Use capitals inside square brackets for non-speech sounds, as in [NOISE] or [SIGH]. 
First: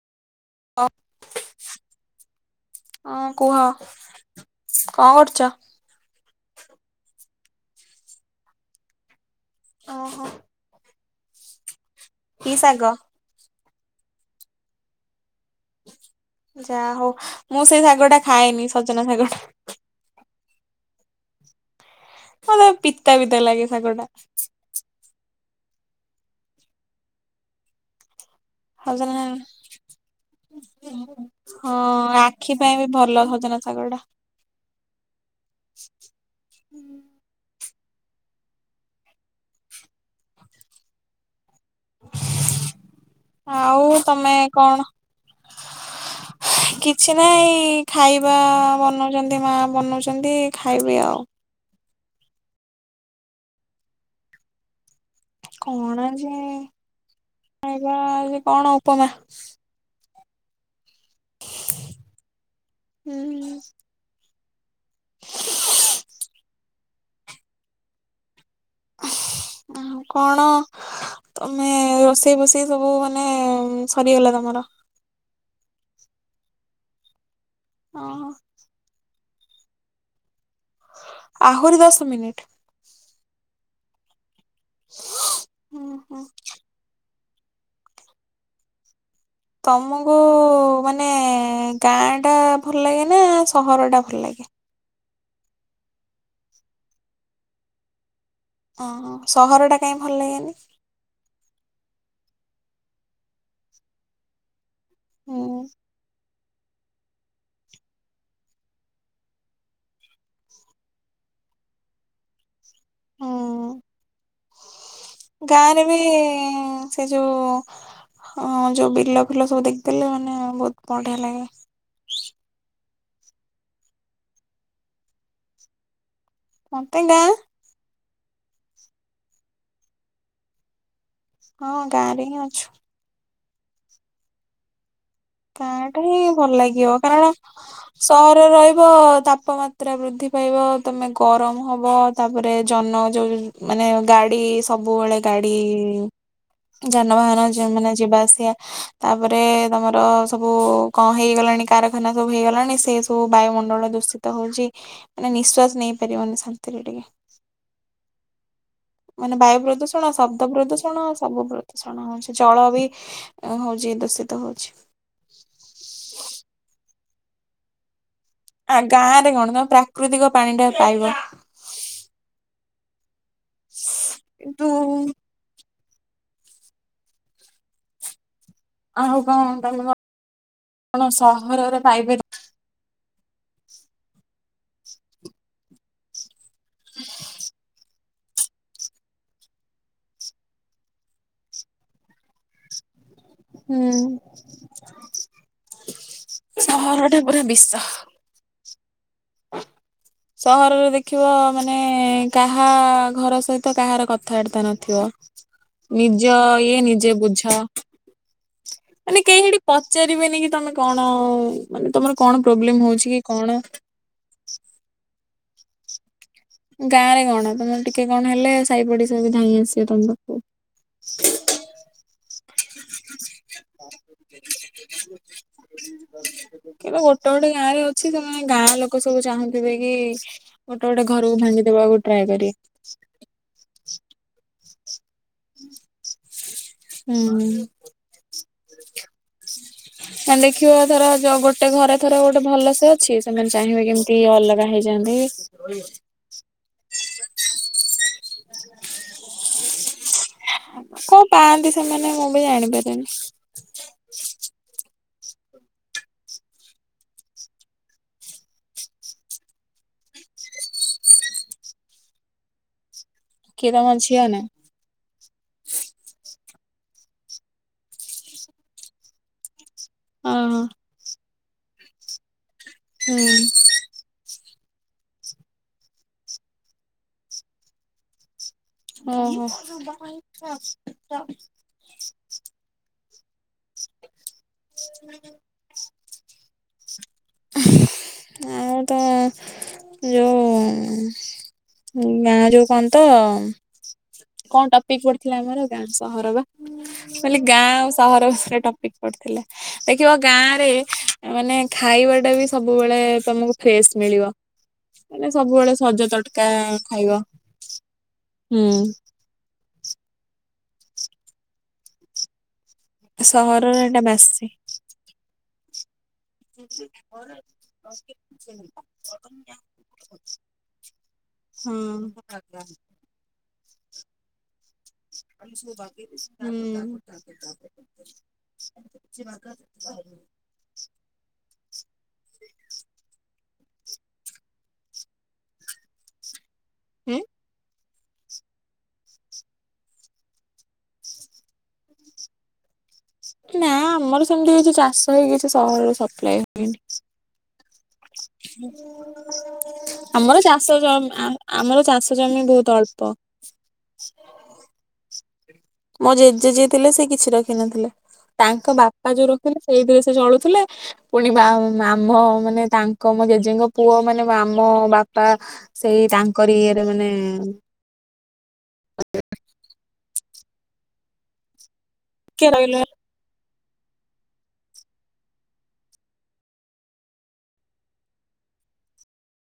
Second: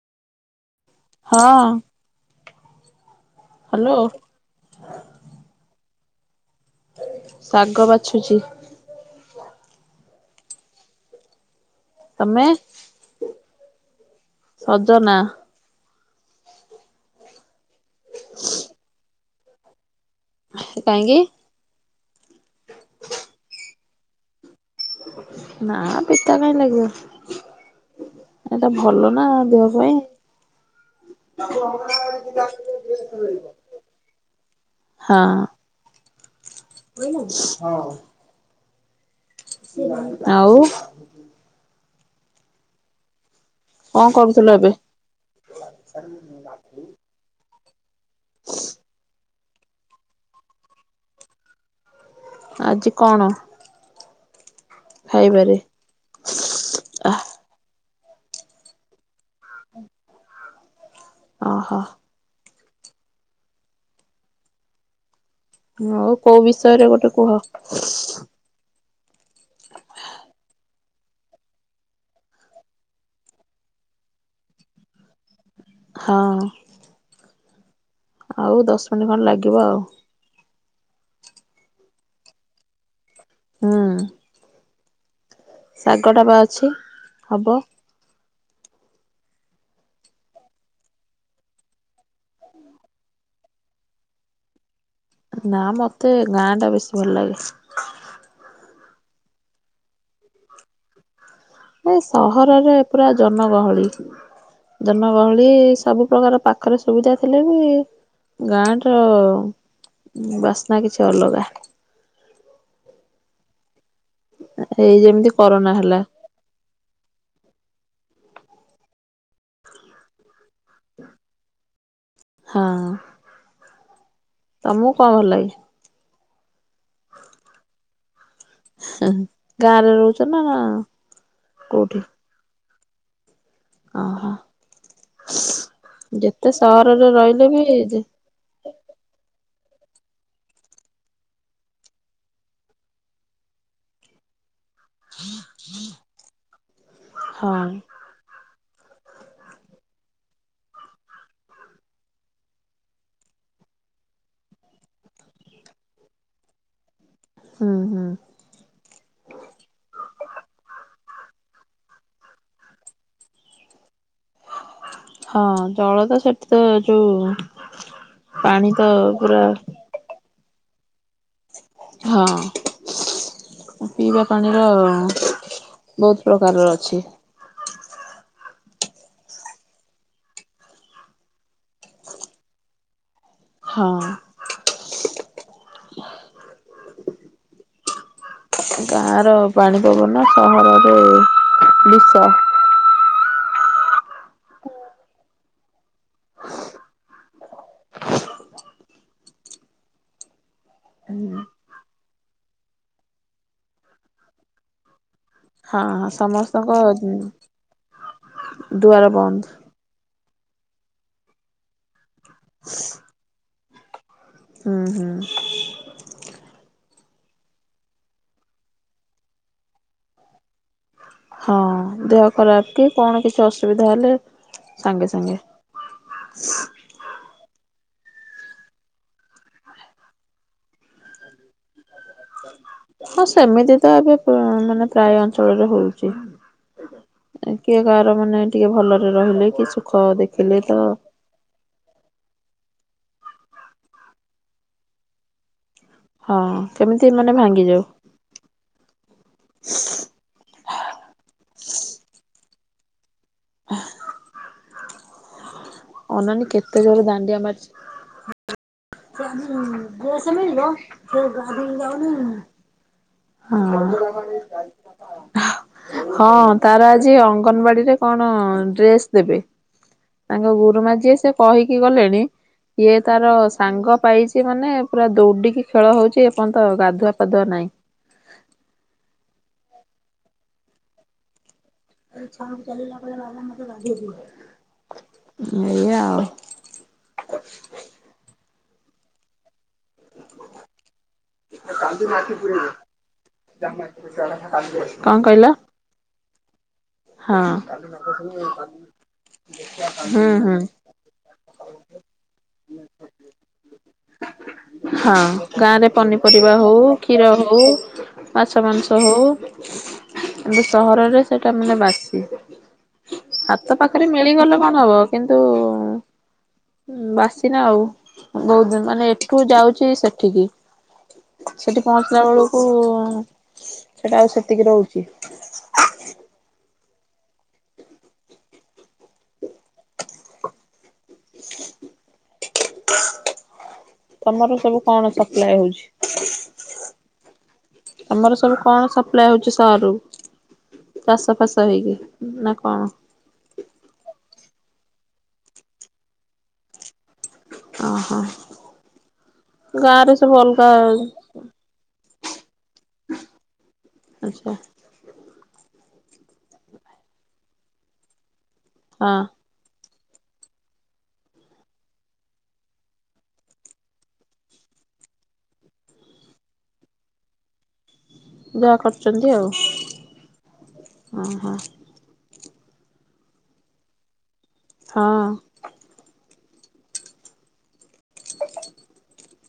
ହଁ। ହଁ କୁହ ହ୍ୟାଲୋ କଣ କରୁଛ? ଶାଗ ବାଛୁଛି। ଓହୋ। ତମେ କି ଶାଗ? ସଜନା। ଯା ହଉ ମୁଁ ସେଇ ଶାଗ ଟା ଖାଏନି ସଜନା ଶାଗ ଟା। କାହିଁକି? ମୋତେ ପିତା ପିତା ଲାଗେ ଶାଗ ଟା। ନା ପିତା କାଇଁ ଲାଗିବ। ଏଟା ଭଲ ସଜନା ନା ଦେହ ପାଇଁ। ହଁ ଆଖି ପାଇଁ ବି ଭଲ ସଜନା ଶାଗ ଟା। [UNINTELLIGIBLE] ହଁ। ହଁ। ଆଉ? ଆଉ କଣ ତମେ କରୁଥିଲ ଏବେ କଣ କିଛି ନାଇ ଖାଇବା ବନାଉଛନ୍ତି ମା ବନାଉଛନ୍ତି ଖାଇବି ଆଉ। ଆଜି କଣ? ଖାଇବାରେ। କଣ ଯେ ଖଇବା? ଆଜି କଣ ଉପମା। ଓହୋ। ହୁଁ। ହଁ କୋଉ ବିଷୟରେ ଗୋଟେ କୁହ। [INAUDIBLE] ଆଉ କଣ ତମେ ରୋଷେଇ ବୋଷେଇ ସବୁ ମାନେ ସରିଗଲା ତମର? ହଁ। ଅଁ, ହଁ। ହଉ ଦଶ ମିନିଟ୍ ଖଣ୍ଡେ ଲାଗିବ ଆଉ। ଆହୁରି ଦଶ ମିନିଟ୍? ହୁଁ। [INAUDIBLE] ଶାଗ ଟା ପା ଅଛି ହବ। ତମକୁ ମାନେ ଗାଁ ଟା ଭଲ ଲାଗେ ନା ସହର ଟା ଭଲ ଲାଗେ? ନା ମତେ ଗାଁ ଟା ବେଶୀ ଭଲ ଲାଗେ। ଅଁ ହଁ ସହରଟା କାଇଁ ଭଲ ଲାଗେନି? ନାଇଁ ସହରରେ ପୁରା ଜନଗହଳି। ଜନଗହଳି ହୁଁ ସବୁ ପ୍ରକାର ପା ଖରେ ସୁବିଧା ଥିଲେ ବି ଗାଁ ର ଉଁ ବାସ୍ନା କିଛି ଅଲଗା। ହୁଁ ଏଇ ଯେମିତି କରୋନା ଗାଁରେ ବି ହେଲା। ସେ ଯୋଉ ହଁ ଯୋଉ ବିଲ ଫିଲ ସବୁ ଦେଖିଦେଲେ ମାନେ ବହୁତ ବଢିଆ ଲାଗେ। ହଁ ତମକୁ କଣ ଭଲ ଲାଗେ? ମତେ ଗାଁ। ଗାଁରେ ରହୁଛ ନା। ହଁ କୋଉଠି? ଗାଁରେ ହିଁ ଅଛୁ। ଅ ହ। ଗାଁଟା ହିଁ ଭଲ ଲାଗିବ। ସହରରେ କାରଣ ରହିଲେ ବି ସହରରେ ରହି ବ ତାପମାତ୍ରା ବୃଦ୍ଧି ପାଇବ ତମେ ଗରମ ହବ। ତାପରେ ଜନ ଯୋଉ ମାନେ ଗାଡି ସବୁବେଳେ ଗାଡି ଯାନବାହାନ ହଁ ଯେଉଁ ମାନେ ଯିବା ଆସିବା। ତାପରେ ତମର ସବୁ କଣ ହେଇଗଲାଣି କାରଖାନା ସବୁ ହେଇଗଲାଣି ସେ ସବୁ ବାୟୁମଣ୍ଡଳ ଦୂଷିତ ହଉଚି। ମାନେ ନିଃଶ୍ୱାସ ନେଇ ପାରିବନି ଶାନ୍ତିରେ ଟିକେ। ହୁଁ ହୁଁ। ମାନେ ବାୟୁ ପ୍ରଦୂଷଣ, ଶବ୍ଦ ପ୍ରଦୂଷଣ, ସବୁ ପ୍ରଦୂଷଣ ହଉଛି। ଜଳ ବି ଏଁ ହଉଛି ଦୂଷିତ ହଉଛି। ହଁ ଜଳ ତ ସେଠିତ ଯୋଉ ପାଣି ଆ ତ ଗାଁ ରେ ପୁରା କଣ ତମ ପ୍ରାକୃତିକ ପାଣି ଟା ପାଇବ। ହଁ ପିଇବା ପାଣିର କିନ୍ତୁ ବହୁତ ପ୍ରକାରର ଅଛି। ଆଉ କଣ ତମେ କ କଣ ସହରରେ ପାଇପାରିବ? ହଁ। [INAUDIBLE] ଗାଁର ପାଣି ପବନ ସହରରେ ବିଷ। ହୁଁ ସହର ଟା ପୁରା ବିଷ। [INAUDIBLE] ସହରରେ ଦେଖିବ ମାନେ କାହା ଘର ସହିତ କାହାର କଥାବାର୍ତ୍ତା ନଥିବ। ହଁ ନିଜ ସମସ୍ତଙ୍କ ଇଏ ନିଜେ ବୁଝ। ଦୁଆର ମାନେ ବନ୍ଦ କେହି ହେଟି ପଚାରିବେନି କି ତମେ କଣ ମାନେ ତମର କଣ ପ୍ରୋବ୍ଲେମ ହଉଛି କି କଣ? ହୁଁ ହୁଁ। ଗାଁ ରେ କଣ ତମର ଟିକେ କଣ ହେଲେ ସାଇ ପଡିଶା ବି ଧାଇଁ ଆସିବେ ତମ ପାଖକୁ। ହଁ ଦେହ ଖରାପ କି? କଣ କିଛି ଅସୁବିଧା ହେଲେ ସାଙ୍ଗେ ସାଙ୍ଗେ। କେବେ ଗୋଟେ ଗୋଟେ ଗାଁରେ ଅଛି ସେମାନେ ଗାଁ ଲୋକ ସବୁ ଚାହୁଁଥିବେ କି ଗୋଟେ ଗୋଟେ ଘରକୁ ଭାଙ୍ଗିଦବାକୁ ଟ୍ରାଏ କରିବେ। ହଁ ସେମିତି ତ ଏବେ ପ ଅ ମାନେ ପ୍ରାୟ। ଚଳରେ ହଉଛି ହୁଁ କିଏ ଗାଁରେ ମାନେ ଟିକେ ଭଲରେ ରହିଲେ କି ସୁଖ ଏ ଦେଖିଲେ ଦେଖିବ ତ ଧର ଗୋଟେ ଘରେ ଥର ଗୋଟେ ଭଲସେ ଅଛି। ସେମାନେ ଚାହିଁବେ କେମିତି ଅଲଗା ହେଇଯାଆନ୍ତି। ହଁ କେମିତି ମାନେ ଭାଙ୍ଗି ଯାଉ। [INAUDIBLE] କଅଁ ପାଆନ୍ତି ସେମାନେ ମୁଁ ବି ଜାଣିପାରେନି। ହ [UNINTELLIGIBLE] ଅନାନି କେତେ ଜୋର ଦାଣ୍ଡିଆ ମାରିଚି। ଡ୍ରେସ୍ ମିଳିବ ଗାଧେଇକି ଯାଉ ନି। ହଁ। ହ [UNINTELLIGIBLE] ହଁ ତାର ଆଜି ଅଙ୍ଗନବାଡି ରେ କଣ ଡ୍ରେସ ଦେବେ। ହଁ ତାଙ୍କ ଗୁରୁମା ଯିଏ ସେ କହିକି ଗଲେଣି ଇଏ ତାର ସାଙ୍ଗ ପାଇଛି ମାନେ ପୁରା ଦୌଡ଼ିକି ଖେଳ ହଉଛି ଏପର୍ଯ୍ୟନ୍ତ ଗାଧୁଆ ପାଧୁଆ ନାହିଁ। ଓ ହୋ। ଏଇଆ ଆଉ। ଆଉ ତ ଯୋଉ ଗାଁ ଯୋଉ କହ ତ କଅଁଟପିକ କଣ ପଡିଥିଲା କହିଲ ଆମର। ଗାଁ ସହର ବା କ ହଁ ଗାଁ ଆଉ ସହର ଟପିକ ପଡିିଥିଲା। ଦେଖିବ ହୁଁ ଗାଁ ହୁଁ ରେ ମାନେ ଖାଇବା ଟା ସବୁବେଳେ ତମକୁ ଫ୍ରେଶ ମିଳିବ। ହଁ ମାନେ ଗାଁ ସବୁବେଳେ ରେ, ସଜ ତଟକା ପନିପରିବା, ହଉ, ଖାଇବ କ୍ଷୀର, ହଉ, ମାଛ, ହୁଁ ମାଂସ ହଉ କିନ୍ତୁ ସହରରେ ସେଟା ମାନେ ବାସି। ହାତ ସହରରେ ଏଟା ପାଖରେ ବାସି ମିଳିଗଲେ କଣ ହବ କିନ୍ତୁ ବାସି ନା ଆଉ ବହୁତ ମାନେ ଏଠୁ ଯାଉଛି ସେଠିକି ହଁ ସେଠି ପହଞ୍ଚିଲା ବେଳକୁ ସେଟା ଆଉ ସେତିକି ରହୁଛି। ହୁଁ। ଆ [UNINTELLIGIBLE] ତମର ସବୁ କଣ ସପ୍ଲାଏ ହଉଛି। ହୁଁ। ଆମର ସବୁ କଣ ସପ୍ଲା ହଉଛି ସହରୁ? ଚାଷ ଫାସ ହେଇକି ନା କଣ? ନା ଆମର ସେମିତି କିଛି ଚାଷ ହେଇକିଛି ସହରରେ ସପ୍ଲାଇ ଓହୋ ଦୁଏନି। ଗାଁରେ ସବୁ ଆମର ଅଲଗା ଚାଷ ଜ ଆମର ଚାଷ ଜମି ବହୁତ ଅଳ୍ପ। ଆଚ୍ଛା। ମୋ ଜେଜେ ଯିଏଥିଲେ ସେ କିଛି ରଖିିନଥିଲେ ତାଙ୍କ ବାପା ଯୋଉ ହଁ ରଖିଥିଲେ ସେଇଥିରେ ସେ ଚଳୁଥିଲେ। ପୁଣି ମମ ମାନେ ତାଙ୍କ ମୋ ଜେଜେଙ୍କ ପୁଅ ମାନେ ମାମ ବାପା ସେଇ ତାଙ୍କରି ଇଏରେ ମାନେ ଯାହା କରୁଛନ୍ତି ଆଉ ଓହୋ। କେ ଭଇଲା। ହଁ।